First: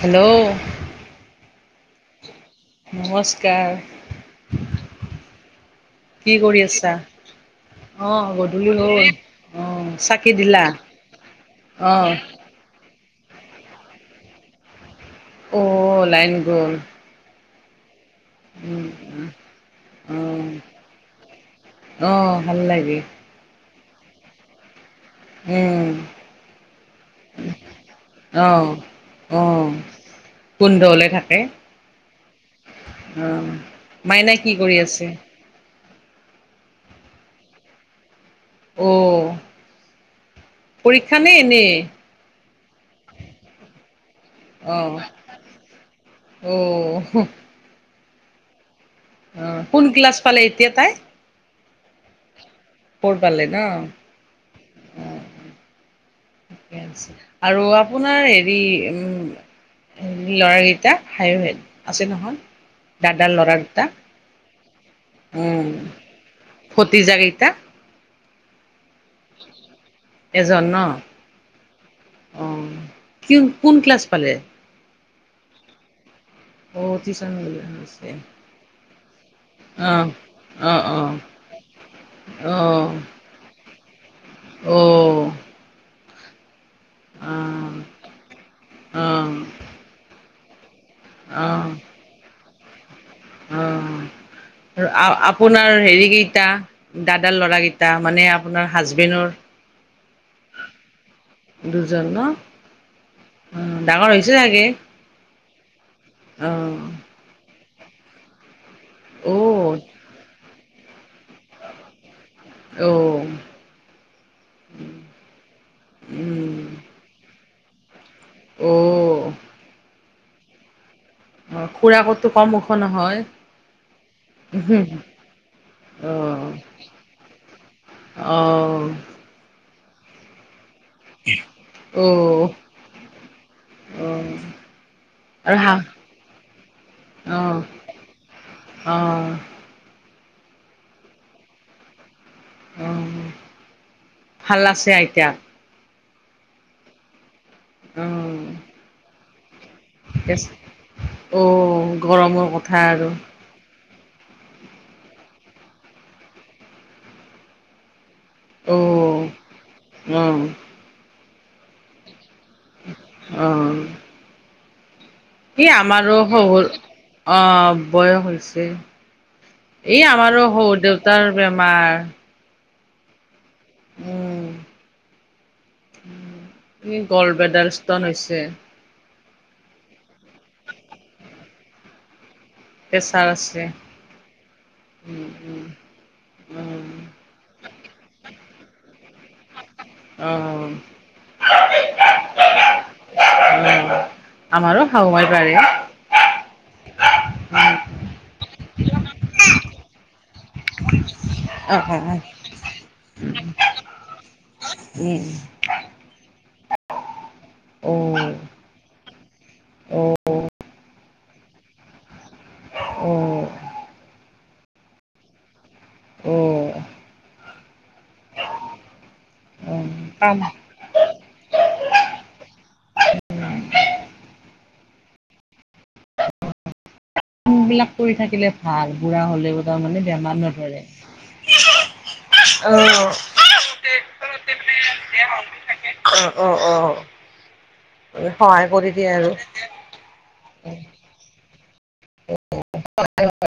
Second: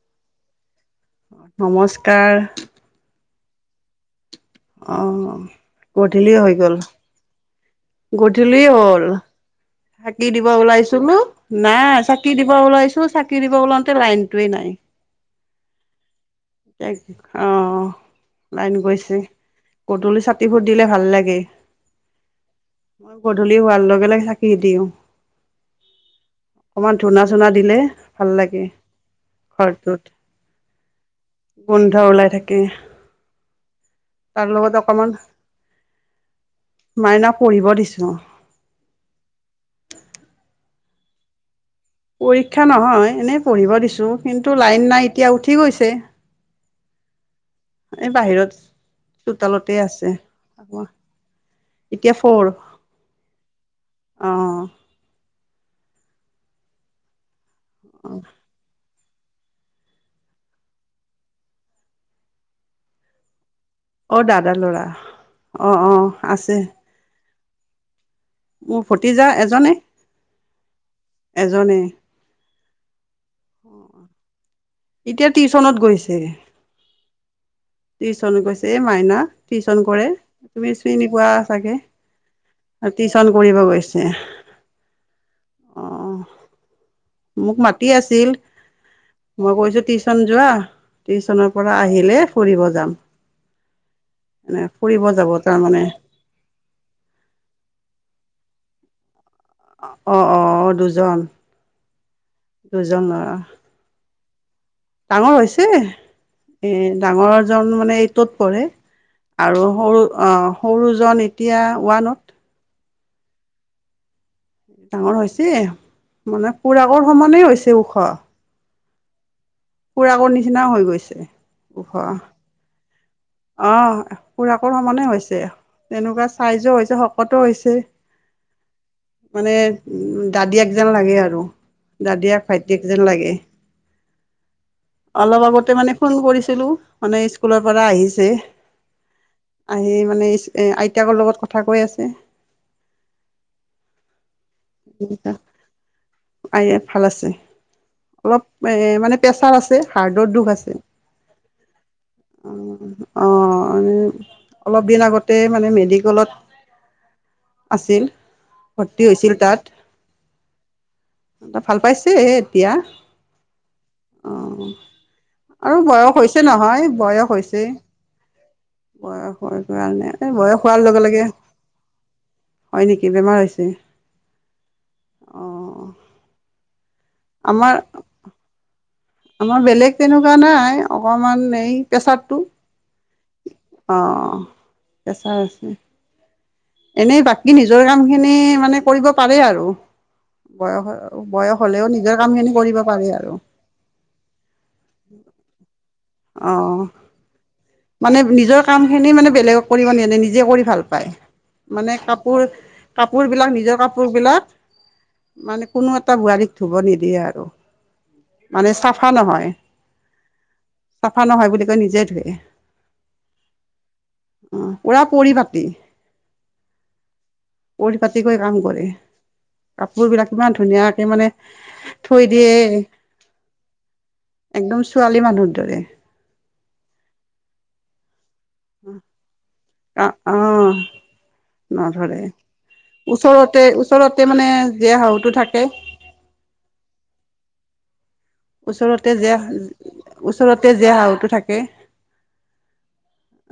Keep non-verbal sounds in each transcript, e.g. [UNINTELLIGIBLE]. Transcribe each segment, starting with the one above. Hello, নমস্কাৰ। কাৰ। অ' গধূলি হৈ কৰি গ'ল। আছা? গধূলি হ'ল অ' চাকি দিব দিলা ওলাইছিলো নাই অ' চাকি দিব ওলাইছিলোঁ চাকি দিব ওলাওঁতে লাইনটোৱে নাই। অ' লাইন গ'ল। অঁ' লাইন উম, গৈছে গদূলি উম, ছাতিবোৰ দিলে ভাল লাগেই। অ' অ' ভাল লাগে মই গধূলি হোৱাৰ লগ বেলেগে চাকি দিওঁ উম, অকমান ধূনা চুনা দিলে ভাল লাগে, অ' অ' ঘৰটোত গোন্ধ ওলাই থাকে গোন্ধ ওলাই থাকে অ' মাইনা তাৰ কি লগত কৰি আছে? অকমান মাইনা পঢ়িব দিছো। অ' পৰীক্ষা নে এনেই। পৰীক্ষা নহয় এনেই পঢ়িব দিছো, কিন্তু লাইন অ' নাই এতিয়া উঠি গৈছে। অ' এই বাহিৰত অ' চোতালতে কোন আছে। ক্লাছ পালে এতিয়া তাই। এতিয়া ফ'ৰ। ফৌৰ পালে ন। অ', ঠিকে আছে। আৰু আপোনাৰ হেৰি, উম ল'ৰা কেইটা [UNINTELLIGIBLE] ভেন, আছে নহয় দাদাৰ ল'ৰা অ' দাদা ল'ৰা। অ' অ' আছে। এটা [INAUDIBLE] ভতিজা এজনে এজন ন। এজনেই। অ' সি কোন ক্লাছ পালে? এতিয়া টিউচনত গৈছে। অ' তিউচান টিউশন গৈছে এই মাইনা, টিউশচন কৰে, অঁ তুমি অঁ চিনি অঁ পোৱা চাগে আৰু টিউশচন কৰিব গৈছে। [UNINTELLIGIBLE] অ'। অঁ। মোক মাতি আছিল, মই কৈছো টিউচন যোৱা টিউচনৰ অঁ অঁ পৰা আহিলে ফুৰিব যাম। এনে ফুৰিব অঁ, যাব আপোনাৰ তাৰমানে হেৰি কেইটা, দাদাৰ ল'ৰাকেইটা মানে আপোনাৰ হাজবেণ্ডৰ অ' অ' অ' দুজন, দুজন ন দুজন অ', [UNINTELLIGIBLE] ডাঙৰ হৈছে। এ অ', ডাঙৰ জন মানে এইটত পঢ়ে। আৰু অ', সৰু অ'। সৰুজন এতিয়া ওৱানত। অ'। ডাঙৰ হৈছে! মানে উম, খুৰাকৰ সমানেই হৈছে। [UNINTELLIGIBLE] ওখ। অ'। খুৰাকৰ নিচিনাও হৈ গৈছে। অ' ওখ খুৰাকোটো কম ওখ নহয়। অ' খুৰাকৰ সমানে হৈছে, তেনেকুৱা অ', চাইজও হৈছে শকতো হৈছে! অ', মানে [UNINTELLIGIBLE] দাদিয়া যেন লাগে আৰু দাদিয়া অ', ভাইটিয়েক যেন লাগে, অ', অলপ আৰু হা আগতে মানে ফোন কৰিছিলোঁ মানে অ', স্কুলৰ পৰা আহি অ'। এই মানে এচ এ আইতাকৰ লগত কথা কৈ আছে। অ'। ভাল আছে আইতা? আই আ ভাল আছে। অলপ, এ অ', মানে প্ৰেছাৰ আছ ছে, হাৰ্ডৰ দুখ আছে, অ', গৰমৰ কথা উম আৰু অ'। মানে অলপ দিন আগতে মানে মেডিকেলত আছিল। ভৰ্তি অ', হৈছিল। অ'। তাই ভাল পাইছে [UNINTELLIGIBLE] তিয়া অ'। ই আৰু বয়স আমাৰো হৈছে শহুৰ, নহয় বয়স হৈছে অ' বয়স হৈছে। বয়স হোৱাৰ কাৰণে ই এই আমাৰো বয়স হোৱাৰ শহুৰ লগে লগে দেউতাৰ বেমাৰ। হয় নেকি, বেমাৰ হৈছে? উম অ'-অ'। ই গল্ড বেডাল স্তন হৈছে। আমাৰ বেলেগ তেনেকুৱা নাই, অকমান এই প্ৰেছাৰটো। প্ৰেছাৰ আছে অ' উম প্ৰেছাৰ উম আছে। উম এনেই বাকী নিজৰ কামখিনি মানে কৰিব পাৰে আৰু অ বয়স, বয়স হলেও নিজৰ কামখিনি কৰিব পাৰে আৰু। অ আমাৰো শাহুমাই পাৰে অ' মানে নিজৰ কাম খিনি মানে বেলেগক কৰিব নে-নে, নি জে কৰি ভাল পায়। মানে কাপোৰ, কাপোৰবিলাক নিজৰ কাপোৰবিলাক উম, মানে কোনো এটা বোৱাৰীক ধুব নিদিয়ে আৰু। অ'। ফা নহয়। অ অ', উম অ চাফা নহয় বুলি কয় নিজে ধোৱে। উ। অ' পুৰা পৰিপাটী। অ'। পৰিপাটীকৈ কাম কৰে। কাপোৰবিলাক কাম ইমান ধুনীয়াকে মানে থৈ দিয়ে, একদম ছোৱালী মানুহ দৰে। বিলাক কৰি থাকিলে ভাল বুৰা হ'লেও তাৰমানে বেমাৰ আহ নধৰে নধৰে অ ওচৰতে ওচৰতে মানে জীয়া শাহুটো থাকে অ অ অ', সহায় কৰি দিয়ে ওচৰতে আৰু যেীয়া ওচৰতে জীয়া শাহুটো থাকে াকে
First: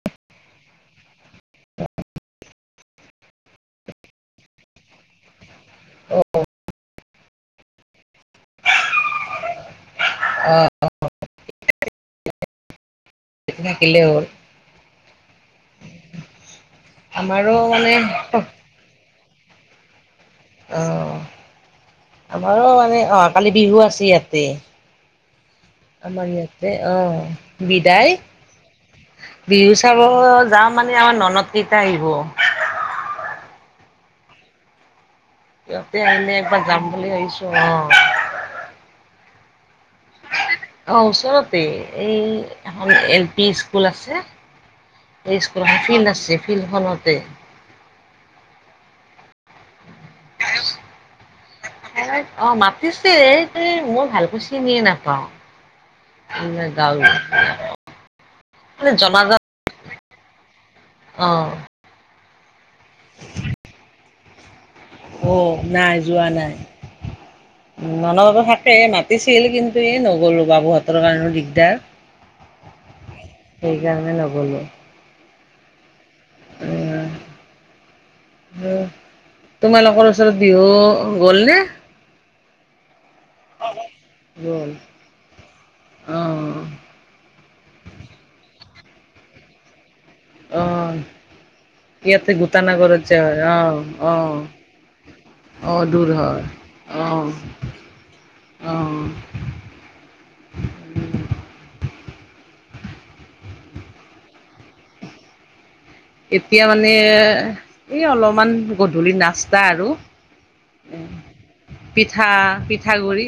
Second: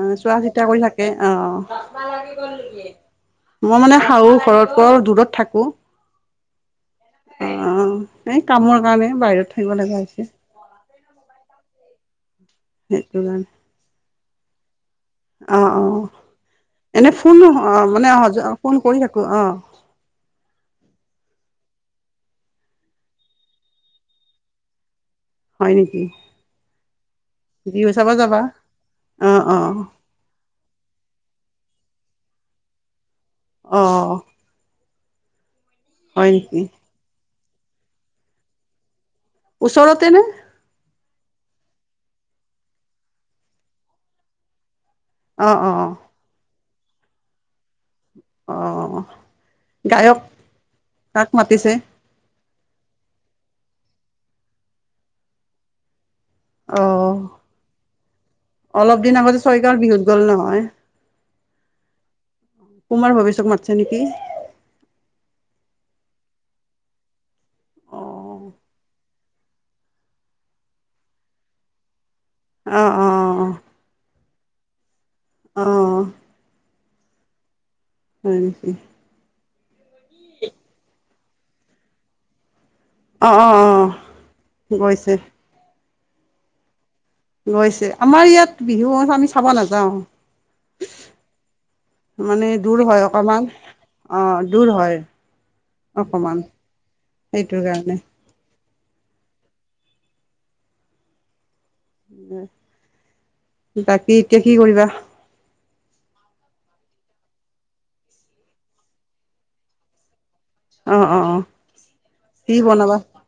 অ শোৱাস এা কৰিাক অ মই মানে শাহ ঘৰত পৰা দূৰত থাকো আহ এই কামৰ কাৰণে বাহিৰত থাকিব লগা হৈছে অ হয় থাকিলে হল অ অ এনে ফোন অ মানে অহ ফোন কৰি থাকো অ অ আমাৰো মানে অহ কালি বিহু আছে ইয়াতে হয় নেকি আমাৰ ইয়াতে অ বিহু চাব বিদায় যাবা অ অ বিহু চাব যাওঁ মানে আমাৰ ননদ কেইটা আহিব অ সিহঁতে আহিল হয় ব নেকি যাম বুলি আহাবিছো অ উওচৰতে ন অ', ওচৰতে এই এখন এল পি স্কুল আছে ছ অ ক অ ফীিল ন আছে ফিলখনতে অ গায়ক কাক মাতিছে অ মাতিছে এই মই ভালকৈ চিনিয়ে নাপাওঁ অ গাঁৱৰ অলপ দিন আগতে জনাজাত চয়কাৰ বিহুত গ'ল নহয় অ অ কুমাৰ ভৱষক মতিছে নেকি অ নাই যোৱা নাই উ মানাব অ থাকে মাতিছিল কিন্তু এই নগলো বাবুহঁতৰ কাৰণেও দিগদাৰ অ', অ', সেইকাৰণে নগলো অ উ হয়ক তোমালোকৰ ওচৰত বিহু গ'ল নে অ অ অ গৈছে আহঁ গৈছে আমাৰ ইয়াত বিহু আমি চাব নাযাও আহ ইয়াতে মানে দূৰ গোটানগৰত আছে হয় অকমান আহ অ', দূৰ হয় আহ আহ দূৰ অকমান হয় আহ। সেইটোৰ কাৰণে অ। উ বাকী এতিয়া কি কৰিবা? এতিয়া মানে এই অলপমান গধূলি নাস্তা আৰু উ অ', অ', অ', পিঠা কি বনাবা? পিঠাগুৰি।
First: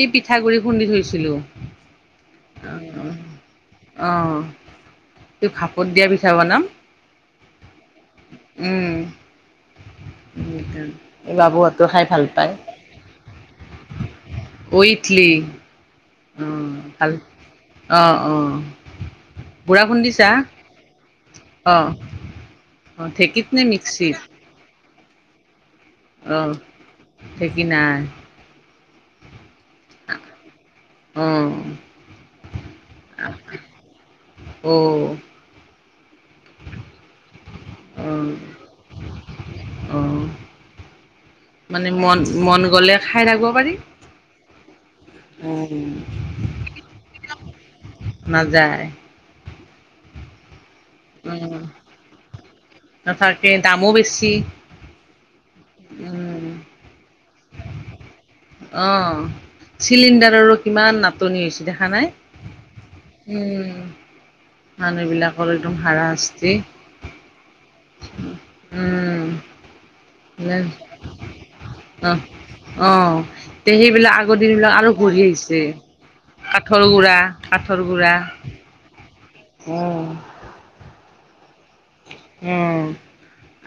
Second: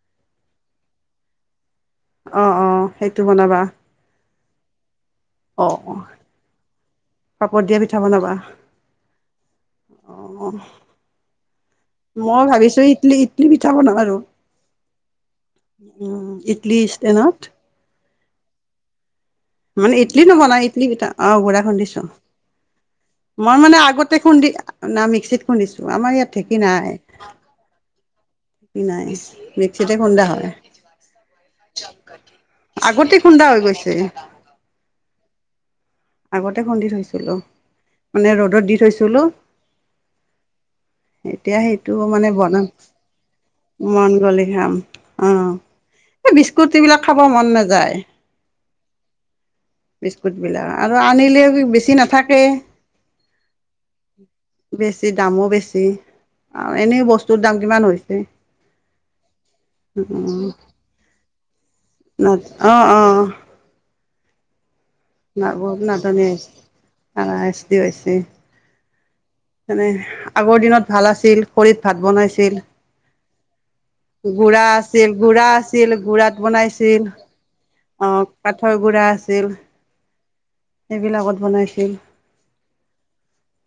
এই পিঠাগুড়ি খুন্দি থৈছিলো। অ', অ', সেইটো বনাবা অ'। তই অ', ভাপত অ', দিয়া পিঠা বনাম পাপৰ দিয়া পিঠা বনাবা উম। অ', বাবুহঁতো খাই ভাল মই পায়। ভাবিছো ইডলি ইডলি পিঠা বনাওঁ আৰু অ ইটলি উম ইডলী ভাল ইষ্টেনত। অ অ। গুড়া মানে ইডলি খুন্দিছা? ন বল ইডলি পিঠা। অ' গুড়া খুন্দিছোঁ, অ ঢেঁকীত মই নে মানে আগতে মিক্সিত? খুন্দি। ন মিক্সিত খুন্দিছোঁ। আমাৰ ইয়াত অ ঢেকি নাই। ঢেঁকী নাই নাই। মিক্সিতে খুন্দা হয়। অ অ আগতে খুন্দি থৈছিলো অ মানে ৰ'দত দি থৈছিলো অ এতিয়া সেইটো মন মানে মন বনাম গ'লে খাই থাকিব পাৰি। মন গ'লে। বি অ' উম এই বিস্কুট এইবিলাক খাব মন নাযায় নাযায় বি [UNINTELLIGIBLE] আৰু আনিলেও উম বেছি নাথাকে, নাথাকে দামো বেছি। বেছি দামো বেছি। উম আৰু এনে বস্তুৰ দাম কিমান হৈছে। অ' চিলিণ্ডাৰৰো কিমান নাটনি হৈছে দে ন অ', অ'। মানুহ বিলাকৰ একদম নত নাটনি হাৰাশাস্তি হৈছে উম [UNINTELLIGIBLE] মানে আগৰ দিনত ভাল আছিল খৰিত ভাত অ বনাইছিল। অ তে সেইবিলাক আগৰ দিন গুড়া বিলাক আৰু আছিল ঘূৰি গুড়া আহিছে আছিল গুড়াত কাঠৰ বনাইছিল। গুড়া অ' কাঠৰ গুড়া আছিল। উম। এই বিলাকত বনাইছে। উম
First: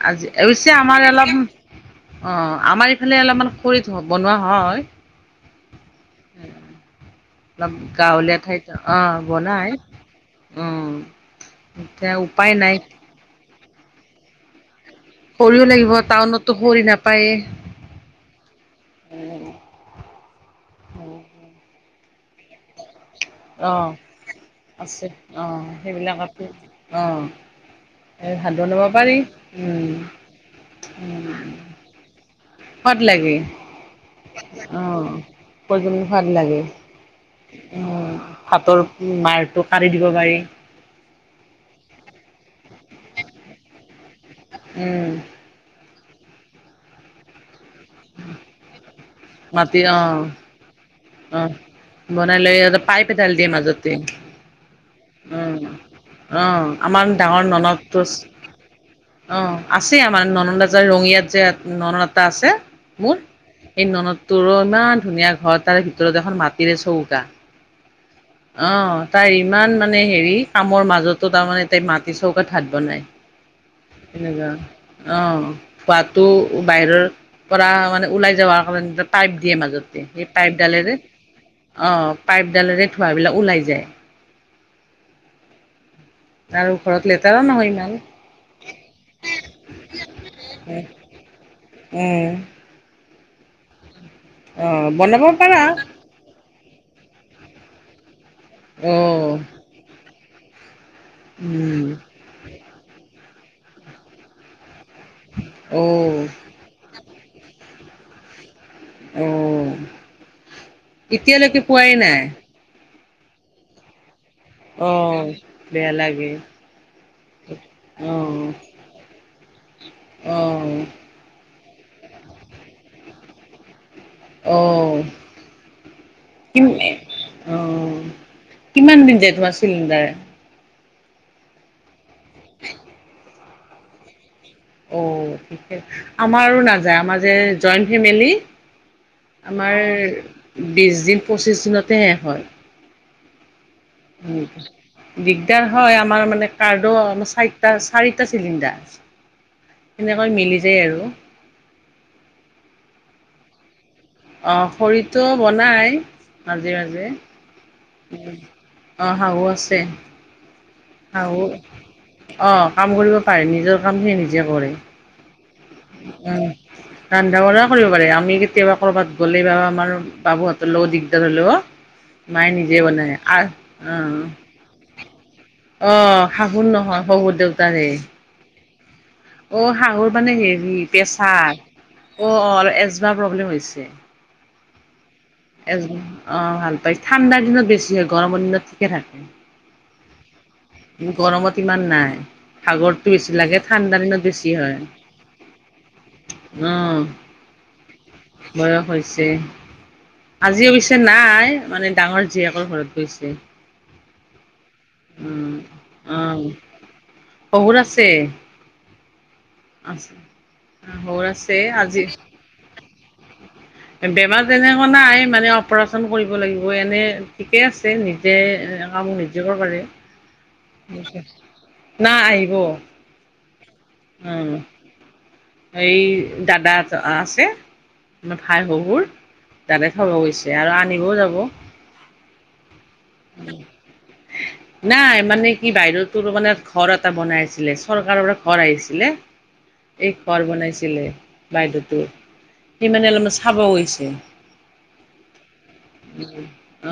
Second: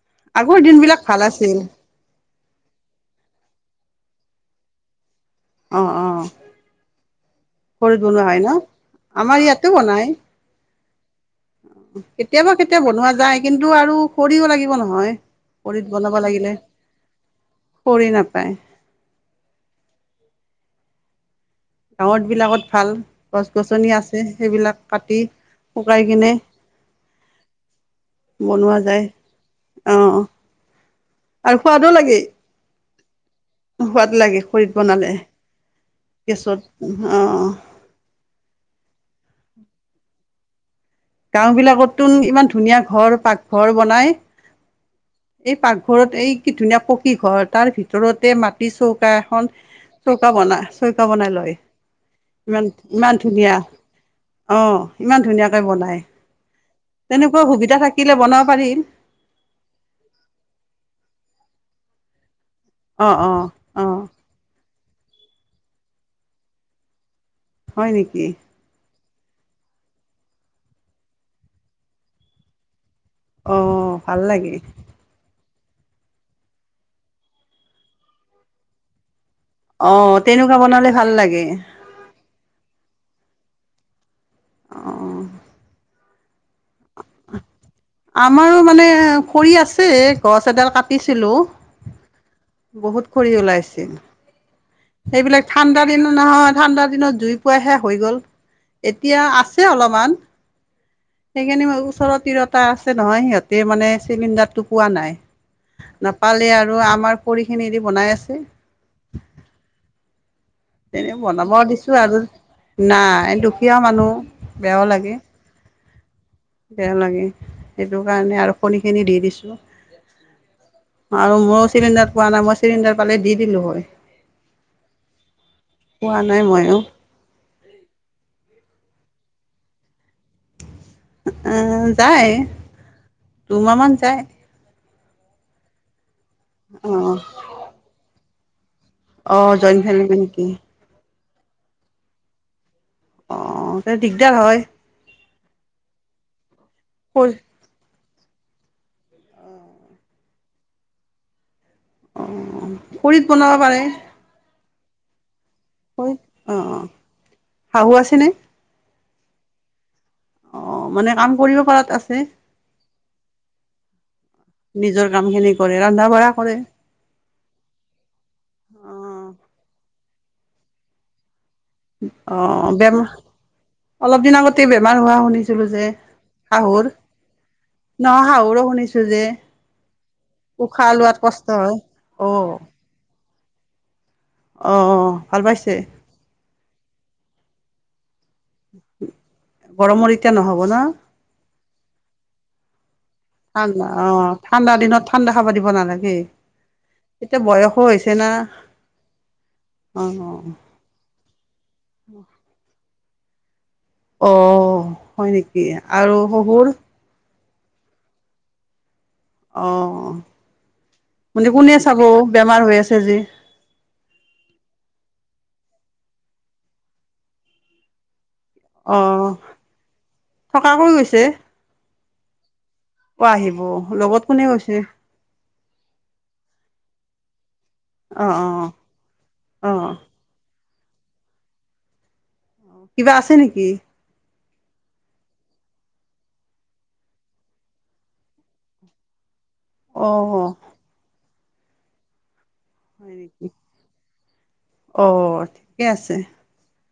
আজি আগৰ অৱস্যে দিনবিলাক আমাৰ ভাল অলপ আছিল অ' আমাৰ ইফালে অলপমান খৰি ত বনোৱা হয়। অ', অ। অলপ খৰিত বনোৱা গাঁৱলীয়া হয় ন ঠাইত অ আমাৰ ইয়াতো বনাই উম কেতিয়াবা কেতিয়া বনোৱা যায় কিন্তু আৰু খৰিও লাগিব নহয় খৰিও খৰিত লাগিব বনাব লাগিলে টাউনতটো কৰি নাপায়েই খৰি নাপায় হয় হয় গাঁৱত বিলাকত ভাল গছ অ গছনি আছে সেইবিলাক আছে কাটি অ শুকাই সেইবিলাক কিনে অ এই ভাত বনোৱা বনাব যায় পাৰি অ আৰু সোৱাদো লাগে সোৱাদ লাগে সোৱাদ লাগে খৰিত অ বনালে প্ৰজন সোৱাদ লাগে গেছত অ আহ ভাতৰ মাৰটো কাৰি দিব পাৰি গাঁও বিলাকো ইমান ধুনীয়া ঘৰ পাকঘৰ বনাই উম ঘৰত এই কি ধুনীয়া পকী ঘৰ তাৰ ভিতৰতে মাটি চৌক আ খন মাটি অ চৌকা বনা চৌকা বনাই অ লয় বনাই লৈ ইমান পাইপ ইমান এডাল দিয়ে ধুনীয়া মাজতে অ ইমান উম ধুনীয়াকৈ বনাই। অ আমাৰ তেনেকুৱা ডাঙৰ সুবিধা ননদটো থাকিলে বনাব পাৰিল অ আছে আমাৰ ননদ আছে ৰঙিয়াত যে ননদ এটা আছে অ মোৰ অ এই অ ননদটোৰ অ ইমান ধুনীয়া ঘৰ তাৰে ভিতৰত এখন মাটিৰে চৌকা হয় নেকি? অ, তাৰ ইমান মানে হেৰি কামৰ মাজতো তাৰমানে তাই মাটি চৌকাত হাত বনাই। অ ভাল তেনেকা লাগে অ', হোৱাতো বাহিৰৰ পৰা মানে ওলাই যাবাৰ কাৰণে। পাইপ দিয়ে অ মাজতে সেই তেনেকুৱা বনালে পাইপডালেৰে ভাল লাগে অ' পাইপডালেৰে ধোৱা বিলাক ওলাই যায়। অঁ, আৰু ঘৰত লেতেৰা নহয় ইমান। আমাৰো মানে খৰি আছে, গছ এডাল কাটিছিলো। উম, বহুত কৰি ওলাইছিল। অ', বনাব এইবিলাক পাৰা ঠাণ্ডা দিন নহয়। ঠাণ্ডা দিনত জুই পোৱাইহে হৈ গ'ল। এতিয়া অ', আছে অলপমান। সেইখিনি ম উম। ওচৰৰত ৰতা আছে নহয় সিহঁত গোটেই মানে চিলিণ্ডাৰটো। পোৱা নাই। অ', নাপালেই আৰু খৰি খিনি দি বনাই আছে। অঁ, তেনে বনাব এতিয়ালৈকে পোৱাই দিছোঁ আৰু নাই। নাই দুখীয়া মানুহ, বেয়াও লাগে অ', বেয়া লাগে বেয়া লাগে সেইটো কাৰণে অ', আৰু খৰি খিনি দি দিছো অ', আৰু মোৰ। চিলিণ্ডাৰত পোৱা নাই মই চিলিণ্ডাৰ পালে দি দিলো হয়। অহ, পোৱা নাই কি ময়ো অহ। কিমান দিন যায় তোমাৰ চিলিণ্ডাৰে। অহ' যায় দুমাহ মান যায়। অহ' ঠিকে। আমাৰো নাযায় অঁ আমাৰ যে জইণ্ট ফেমিলি। অ' আমাৰ জইণ্ট ফেমিলি নেকি বিশ দিন পঁচিছ দিনতে শেষ হয়। অ, দিগদাৰ সেনেকে হয়। দিগদাৰ হয় আমাৰ মানে কাৰ্ডো আমাৰ খৰি চাৰিটা চাৰি দুটা চিলিণ্ডাৰ, সেনেকৈ মিলি যায় আৰু অ খৰিত বনাব পাৰে। অ শৰীৰটো বনায়, খৰিত অ' অ' মাজে-মাজে, শাহু আছেনে? অ শাহু ছে অ' মানে কাম শাহু কৰিব পৰাত আছে আহ, কাম কৰিব পাৰে, নিজৰ কাম সি নিজে কৰে। নিজৰ কামখিনি কৰে ৰন্ধা বঢ়া উম কৰে ৰন্ধা-বঢ়া কৰিব পাৰে, আমি কেতিয়াবা কৰবাত অ' গ'লেই বা আমাৰ বাবুহঁতৰ লগত দিগদাৰ হ'লেও অ মায়ে নিজে বেমাৰ বনাই আ অলপ অ' দিন আগতে বেমাৰ হোৱা শুনিছিলো যে, অ', শাহুৰ, নহয় শহুৰ দেউতাৰে। নহয় শাহুৰো শুনি অ হাহুৰ মানে হেৰি লোৱাত কষ্ট প্ৰেছাৰ, হয় অ অল এজবা প্ৰব্লেম হৈছে। অঁ অ ভাল পাইছে এজন অ ভাল ঠাণ্ডা দিনত বেছি হ গৰমৰ দিনত ঠিকে থাকে। গৰমৰ নহব ন গৰমত ইমান নাই, সাগৰটো বেছি লাগে, ঠাণ্ডা দিনত অ' বেছি ঠাণ্ডা হয়, দিনত ঠাণ্ডা খাব দিব নালাগে অ' এতিয়া বয়সো হৈছে না বয়স হৈছে, অ', আজিও পিছে নাই মানে ডাঙৰ জীয়েকৰ ঘৰত গৈছ [INAUDIBLE] অ' হয় নেকি? আৰু শহুৰ? বহুত আছে অ আছে শহুৰ মানে আছে কোনে চাব আজি বেমাৰ হৈ আছে [INAUDIBLE] বেমাৰ তেনেকুৱা নাই মানে অপাৰেচন কৰিব লাগিব, এনে ঠিকে আছে নি এ কাম অ', নিজে কৰিব পাৰে, থকাকৈ গৈছে না আহিব, অ', আহিব লগত কোনে উম গৈছে এই দাদা আছে অ', খাই অ', শহুৰ, তাতে অ', থব গৈছে, আৰু আ আনিব যাব অ কিবা আছে নেকি? নাই, মানে কি বাহিৰতো মানে ঘৰ এটা বনাই আছিলে, চৰকাৰৰ পৰা ঘৰ আহিছিলে। এক ঘৰ অ', বনাইছিলে বাইদেউ সি মানে হয় নেকি অলপ অ, ঠিকে আছে। অ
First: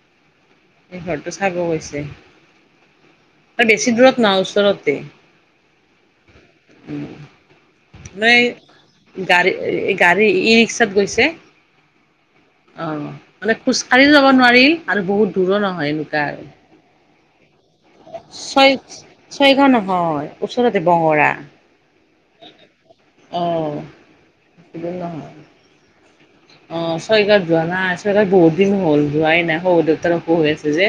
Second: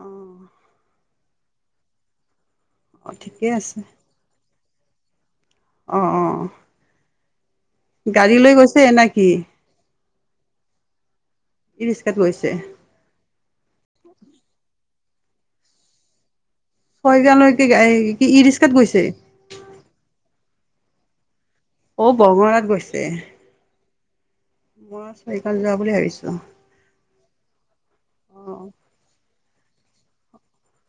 অ', সি ঘৰটো চাব গৈছে। অ', ঠিকে ত আছে বেছি দূৰত নহ-ওচ ওচৰতে। অ', অ', উম। গাড়ী লৈ গৈছে না কি? গাড়ীত। ই ৰিক্সাত গৈছে। ই-ৰিস্কাত গৈছে। অ মানে খোজকাঢ়ি যাব নোৱাৰি আৰু বহুত -চৰো নহয় এনেকুৱা আৰু। ছয় জান কি ই ৰিক্সাত ছয় গৈছে? ছয়গাঁও নহয় ওচৰতে বঙৰা। অ বঙৰাত গৈছে। অ দূৰ মই নহয় চাৰিকাত যোৱা বুলি ভাবিছো। অ চয়কাত যোৱা নাই চয়কাত বহুত অ', দিন হ'ল যোৱাই নাই। হ'। দউতাৰ অসুখ হৈ আছে যে।